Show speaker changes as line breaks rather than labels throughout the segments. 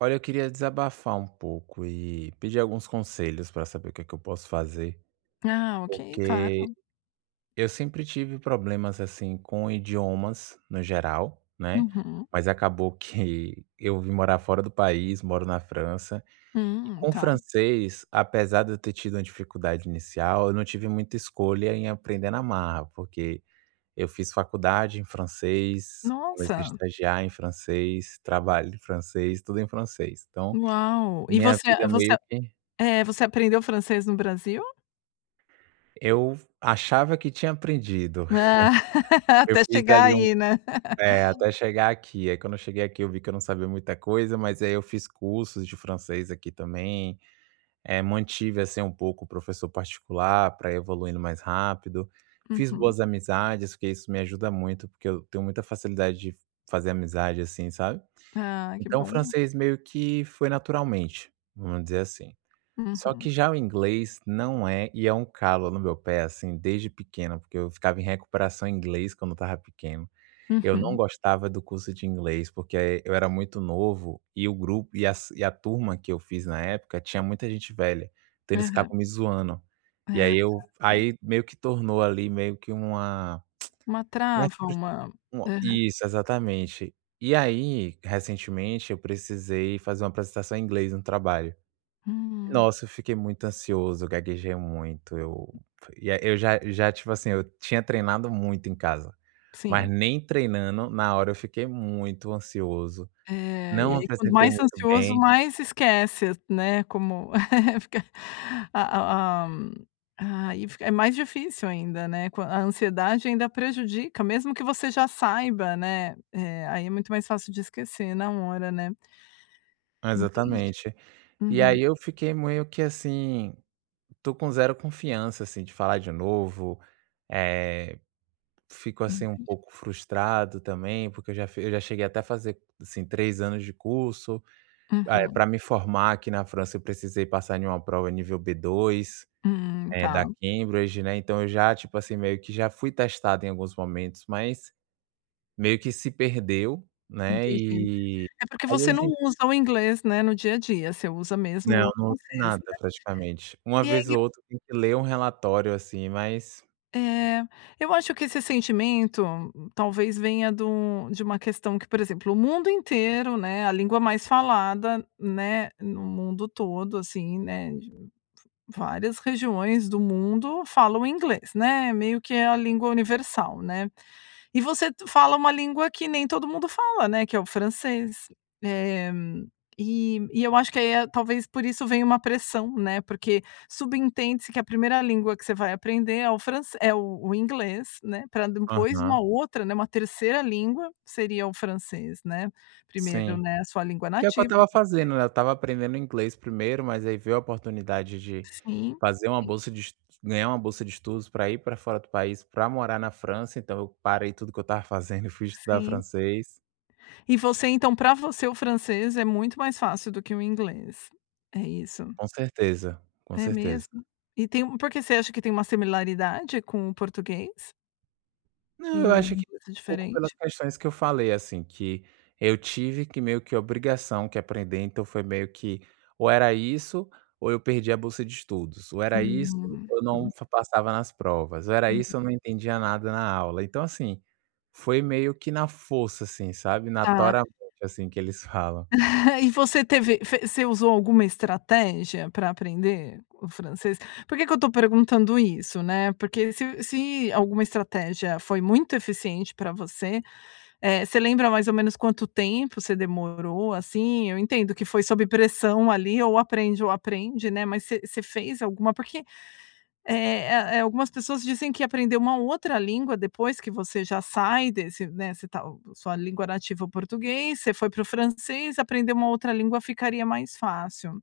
Olha, eu queria desabafar um pouco e pedir alguns conselhos pra saber o que que eu posso fazer,
Ah, ok,
porque
claro.
eu sempre tive problemas, assim, com idiomas, no geral, né,
Uhum.
mas, acabou que eu vim morar fora do país, moro na França, e
Hum,
com o
tá.
francês, apesar de eu ter tido uma dificuldade inicial, eu não tive muita escolha, em aprender na marra, porque eu fiz faculdade em francês, comecei a
Nossa.
estagiar em francês, trabalho em francês, tudo em francês. Então,
Uau! E
minha
você
vida
a
é
você
meio
a,
que
eh, você aprendeu francês no Brasil?
Eu achava que tinha aprendido.
Ah,
Eu
até
fiz
chegar
ali um
aí, né.
eh, até chegar aqui, aí quando eu cheguei aqui, eu vi que eu não sabia muita coisa, mas aí eu fiz cursos de francês aqui, também. Eh, mantive, assim, um pouco o professor particular pra evoluindo mais rápido. Fiz
Uhum.
boas amizades, porque isso me ajuda muito, porque eu tenho muita facilidade de fazer amizade, assim, sabe.
Ah, que
Então, o
bom.
francês meio que foi naturalmente, vamos dizer assim. Só
Uhum.
que, já o inglês, não é, e é um calo no meu pé assim, desde pequeno, porque eu ficava em recuperação em inglês quando eu estava pequeno, eu não
Uhum.
gostava do curso de inglês, porque eu era muito novo e o grupo e as e a turma, que eu fiz na época, tinha muita gente velha, então eles
Aham.
ficavam me zoando. E
Ah,
aí
tá,
eu
tá.
aí meio que tornou ali meio que uma
Uma
né,
trava
frus
uma
uma
Aham.
Isso ,exatamente. E, aí, recentemente, eu precisei fazer uma apresentação em inglês no trabalho.
Hum.
Nossa, eu fiquei muito ansioso, gaguejei muito, eu e eu j já já tipo, assim, eu tinha treinado muito em casa, mas
Sim.
nem treinando, na hora eu fiquei muito ansioso,
É, e
não
aí, quando
apresentei
mais
muito
ansioso,
bem
mais se esquece, né, como fica a a a, hã, aí fica é mais difícil ainda, né, quan a ansiedade ainda prejudica, mesmo que você já saiba, né, eh, aí é muito mais fácil de esquecer na hora, né. Entendi,
Exatamente. E,
uhum.
aí, eu fiquei meio que assim, estou com zero confiança, assim, de falar de novo, eh, fico, assim, um
Entendi.
pouco frustrado, também, porque eu já fi eu já cheguei até a fazer, assim, 3 anos de curso. Eh,
Uhum.
pra me formar aqui na França, eu precisei passar numa prova nível B2,
Hum,
eh, da
tá.
Cambridge, né. Então eu já tipo assim, meio que já fui testado em alguns momentos, mas meio que se perdeu, né,
Entendi,
e
é porque
aí
você não
hoje em
usa o inglês, né, no dia a dia você usa
Não,
mesmo
não
o
uso em
francês,
nada,
né.
praticamente. Uma vez ou
[unintelligible]
outra, tem que ler um relatório, assim, mas
É. Eu acho que esse sentimento, talvez venha de um de uma questão que, por exemplo, o mundo inteiro, né, a língua mais falada, né, no mundo todo, assim, né, de várias regiões do mundo falam inglês, né, meio que é a língua universal, né. E você t fala uma língua que nem todo mundo fala, né, que é o francês. Eh, e e eu acho que aí, eh, talvez por isso venha uma pressão, né, porque subentende-se que a 1ª língua que você vai aprender é o franc é o o inglês, né, pra depois uma
Aham.
outra, né, uma 3ª língua, seria o francês, né. Primeiro,
Sim.
né, a sua língua
Que é o que eu
nativa.
estava
[unintelligible]
fazendo, né, eu estava aprendendo inglês primeiro, mas aí veio a oportunidade de
Sim.
fazer uma bolsa de es ganhar uma bolsa de estudos, pra ir pra fora do país, pra morar na França. Então eu parei tudo o que eu estava fazendo, e fui estudar
Sim.
francês.
E você então, pra você, o francês é muito mais fácil do que o inglês. É isso?
Com certeza. Com
É
certeza.
mesmo? E tem por que, você acha que tem uma similaridade com o português?
Não, eu
E o
acho que
inglês é
pouco pelas
diferente?
questões que eu falei, assim, que eu tive que, meio que obrigação, que aprender, então foi meio que ou era isso, ou eu perdia a bolsa de estudos; ou era isso,
Uhum.
ou não f passava nas provas; ou era
Uhum.
isso, ou não entendia nada na aula. Então, assim, foi meio que na força, assim, sabe,
Tá.
natoralmente, assim, que eles falam.
E você teve fe você usou alguma estratégia pra aprender o francês? Porque que eu tô perguntando isso, né? Porque se se alguma estratégia foi muito eficiente pra você, eh, você lembra mais ou menos quanto tempo você demorou, assim? Eu entendo que foi sob pressão ali, ou aprende ou aprende, né, mas você você fez alguma? Porque, eh eh eh, algumas pessoas dizem que aprender uma outra língua depois que você já sai desse, né, você tá sua língua nativa é o português, você foi para o francês, aprender uma outra língua ficaria mais fácil.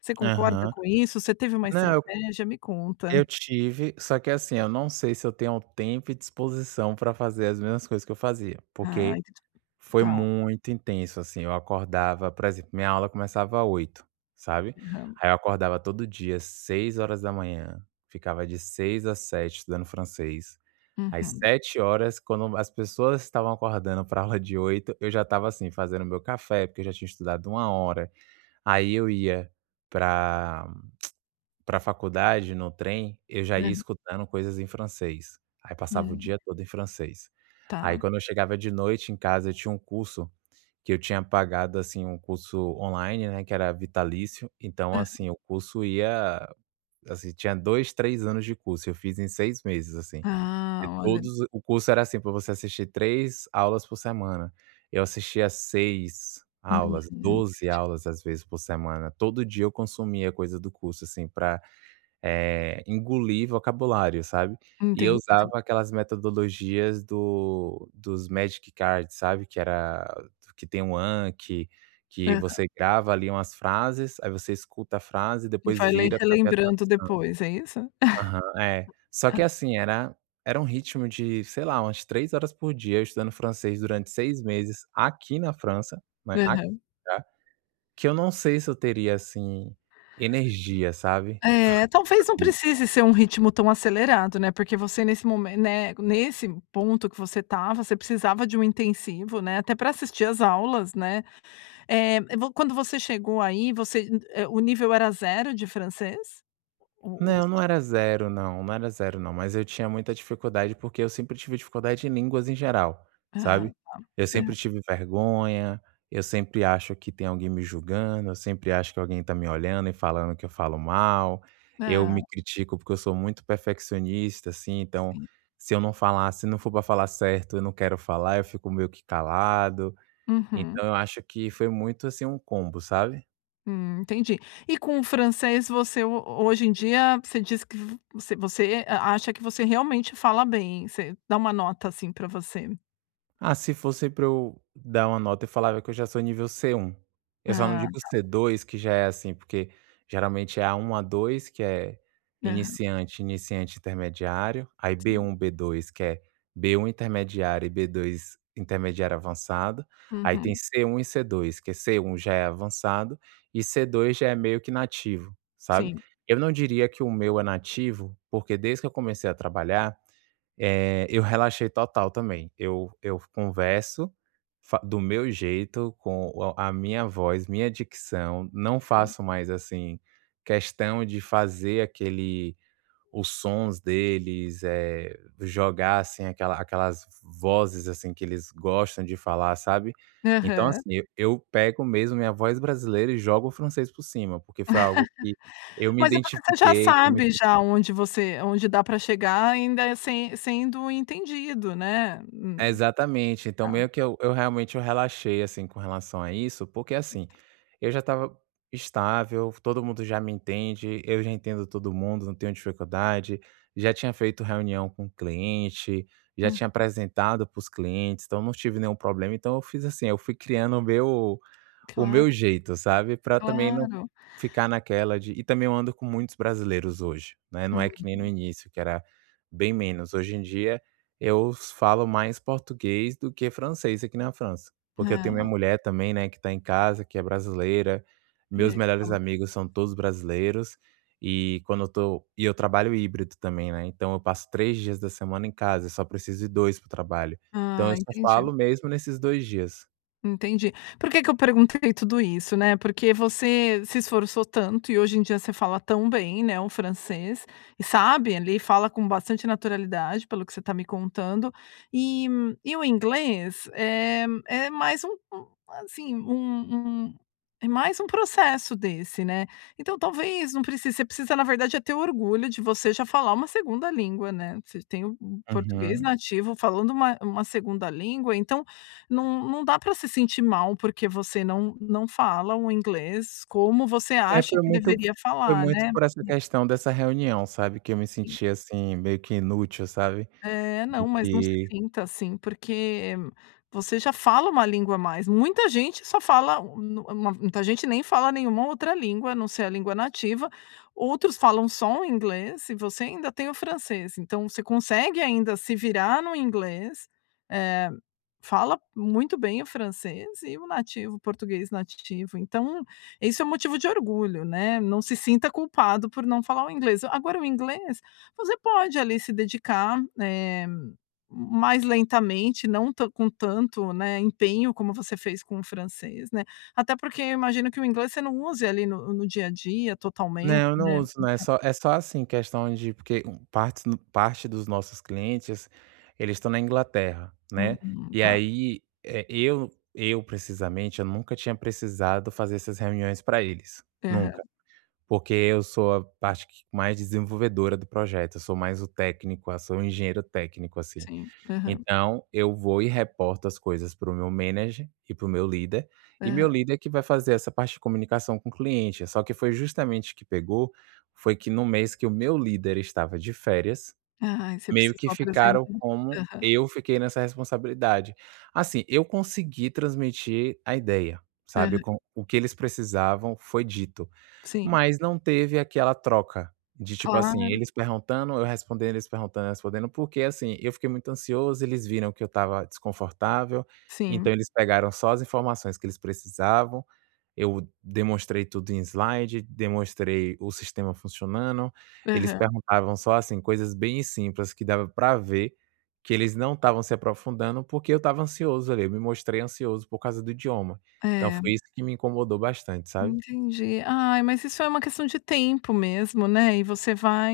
Você concorda
Aham.
com isso? Você teve uma
Não, eu co
estratégia? Me conta.
eu tive, só que assim, eu não sei se eu tenho tempo e disposição pra fazer as mesmas coisas que eu fazia,
Ah,
porque
[unintelligible]
foi
tá.
muito intenso, assim, eu acordava por exemplo: minha aula começava 8h, sabe,
Aham.
aí eu acordava todo dia 6h, ficava de 6h às 7h estudando francês, às
Uhum.
7h, quando as pessoas estavam acordando pra aula de 8h, eu já estava, assim, fazendo o meu café, porque eu já tinha estudado 1h, aí eu ia pra pra faculdade no trem, eu já ia
É.
escutando coisas em francês. Aí passava o
Hum.
dia todo em francês. Aí,
Tá.
quando eu chegava de noite em casa, eu tinha um curso que eu tinha pagado, assim, um curso online, né, que era vitalício. Então,
Aham.
assim, o curso ia, assim, tinha 2, 3 anos de curso, eu fiz em 6 meses, assim. E
Ah, olha.
todos o curso era, assim, pra você assistir 3 aulas por semana, eu assistia 6 aulas,
Hum.
12 aulas, às vezes, por semana. Todo dia eu consumia coisa do curso, assim, pra, eh, engolir vocabulário, sabe? E eu
Entendi.
usava aquelas metodologias do dos magic cards, sabe? Que era que tem um anque, que que
Aham.
você grava ali umas frases, aí você escuta a frase,
E
depois
vai lem
vira pra ver a
relembrando depois, é isso?
tradução. Aham. É. Só que, assim, era era um ritmo de, sei lá, umas 3h por dia eu estudando francês durante 6 meses aqui na França, né, aqui,
Aham.
tá? Que eu não sei se eu teria, assim, energia, sabe?
É, talvez não
[unintelligible]
precise ser um ritmo tão acelerado, né, porque você nesse momen né, nesse ponto que você estava, você precisava de um intensivo, né, até pra assistir as aulas, né? Eh, vo quando você chegou aí, você hum é o nível era 0 de francês ou ou
Não,
você
não
já
era
sabia?
0 não, não era 0 não. Mas eu tinha muita dificuldade, porque eu sempre tive dificuldade em línguas em geral,
Ah,
sabe? Eu
tá.
sempre
Aham.
tive vergonha, eu sempre acho que tem alguém me julgando, eu sempre acho que alguém tá me olhando e falando que eu falo mal, eu
Ah.
me critico porque eu sou muito perfeccionista, assim, então,
Sim.
se eu não falar se não for pra falar certo eu não quero falar, eu fico meio que calado.
Uhum.
Então, eu acho que foi muito, assim, um combo, sabe?
Hum, entendi. E com o francês, você ho hoje em dia, você diz que v você você a acha que você realmente fala bem? Você dá uma nota, assim, para você.
Ah, se fosse pra eu dar uma nota, eu falava que eu já sou nível C1. Eu só não
Ah,
digo
tá.
C2, que já é assim porque geralmente é A1, A2, que é
Aham.
iniciante, iniciante-intermediário. Aí
Sim.
B1, B2, que é B1, intermediário, e B2, intermediário-avançado. Aí tem
Uhum.
C1 e C2, que é C1, já é avançado, e C2, já é meio que nativo, sabe.
Sim.
Eu não diria que o meu é nativo, porque desde que eu comecei a trabalhar, eh, eu relaxei total também. Eu eu converso, fa do meu jeito, com a a minha voz, minha dicção. Não
[unintelligible]
faço mais, assim, questão de fazer aquele os sons deles, eh, jogar assim, aquela aquelas v vozes, assim, que eles gostam de falar, sabe. Então
Aham.
assim, eu eu pego mesmo minha voz brasileira, e jogo o francês por cima, porque foi algo que eu me
Mas é porque você já
identifiquei com
sabe
isso
já onde você onde dá para chegar ainda, eh, se sendo entendido, né. Hum.
Exatamente. Então
Tá.
meio que eu eu realmente, eu relaxei, assim, com relação a isso, porque assim, eu já estava estável, todo mundo já me entende, eu já entendo todo mundo, não tenho dificuldade. Já tinha feito reunião com cliente, já tinha
Uhum.
apresentado para os clientes, então eu não tive nenhum problema. Então eu fiz assim, eu fui criando o meu o meu
Claro.
jeito, sabe, pra também não
Claro.
ficar naquela de e também eu ando com muitos brasileiros hoje, né. Não é que nem no
Uhum.
início, que era bem menos. Hoje em dia eu falo mais português do que francês aqui na França. Porque eu tenho minha
Ah.
mulher também, né, que tá em casa, que é brasileira.
E
Meus
aí você
melhores
fala tudo?
amigos, são todos brasileiros. E quando eu tô e eu trabalho híbrido também, né, então eu passo 3 dias da semana em casa, eu só preciso ir 2 para o trabalho. Então eu
Ah,
só
entendi.
falo mesmo nesses 2 dias.
Entendi. Por que que eu perguntei tudo isso, né? Porque você se esforçou tanto, e hoje em dia você fala tão bem, né, o francês. E sabe, ali, fala com bastante naturalidade, pelo que você tá me contando. E e o inglês é é mais um um assim, um um é mais um processo desse, né. Então, talvez não precise você precisa, na verdade, é ter orgulho de você já falar uma 2ª língua, né. Você tem o o português
Uhum.
nativo, falando uma uma 2ª língua, então não não dá para se sentir mal, porque você não não fala um inglês como você
É,
acha
foi
que
muito f
deveria
foi
falar,
muito
né.
por essa questão dessa reunião, sabe, que eu me
Uhum.
senti assim, meio que inútil, sabe.
É.
Do
Não, mas não se
que
sinta assim, porque você já fala 1 língua a mais. Muita gente só fala, hum, nu mu muita gente nem fala nenhuma outra língua, a não ser a língua nativa. Outros falam só o inglês, e você ainda tem o francês. Então você consegue ainda se virar no inglês, eh, fala muito bem o francês, e o nativo o português nativo. Então, isso é o motivo de orgulho, né. Não se sinta culpado por não falar o inglês. Agora o inglês, você pode, ali, se dedicar, eh, m mais lentamente, não tan com tanto, né, empenho, como você fez com o francês, né. Até porque, eu imagino que o inglês você não use, ali, no no dia a dia, totalmente,
Não, eu não
né.
uso não, é
Então
só é só assim, questão de porque, hum, partes no parte dos nossos clientes, eles estão na Inglaterra, né.
Uhum,
E
tá.
aí, eh, eu eu, precisamente, eu nunca tinha precisado fazer essas reuniões para eles.
Aham.
Nunca. Porque eu sou a parte que mais desenvolvedora do projeto, eu sou mais o técnico, ah, sou um engenheiro técnico, assim.
Sim, aham.
Então, eu vou e reporto as coisas para o meu manager e para o meu líder, e
Aham.
meu líder que vai fazer essa parte de comunicação com o cliente. Só que foi justamente que pegou, foi que no mês que o meu líder estava de férias,
Ai, você
meio que
precisou apresen
ficaram como
aham.
eu fiquei nessa responsabilidade. Assim, eu consegui transmitir a ideia, sabe,
Aham.
com o que eles precisavam, foi dito.
Sim.
Mas não teve aquela troca de, tipo assim,
Claro.
eles perguntando, eu respondendo, eles perguntando, eu respondendo, porque, assim, eu fiquei muito ansioso, eles viram que eu estava desconfortável,
Sim.
então eles pegaram só as informações que eles precisavam. Eu demonstrei tudo em slide, demonstrei o sistema funcionando. Eles
Aham.
perguntavam só assim, coisas bem simples, que dava pra ver que eles não estavam se aprofundando, porque eu estava ansioso, ali, eu me mostrei ansioso por causa do idioma. Então
É.
foi isso que me incomodou bastante, sabe.
Entendi. Ai, mas isso é uma questão de tempo mesmo, né. E você vai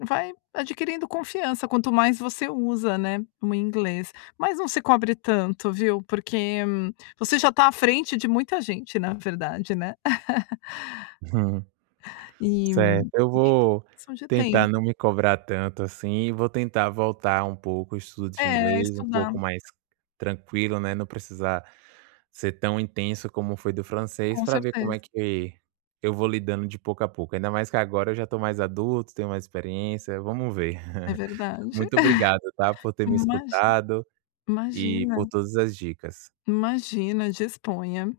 vai adquirindo confiança, quanto mais você usa, né, o inglês. Mas não se cobre tanto, viu, porque você já tá à frente de muita gente, na verdade, né. E
Certo, eu
[unintelligible]
vou
de tem
tentar não me cobrar tanto, assim, e vou tentar voltar um pouco o estudo de
É,
inglês, um
estudar.
pouco mais tranquilo, né. Não precisar ser tão intenso como foi do francês,
Com
pra ver como
certeza.
é que eu vou lidando de pouco a pouco, ainda mais que agora eu já tô mais adulto, tenho mais experiência. Vamos ver.
É verdade.
Muito obrigado, tá, por ter me
Imagi
escutado e por
imagina.
todas as dicas.
Imagina, disponha.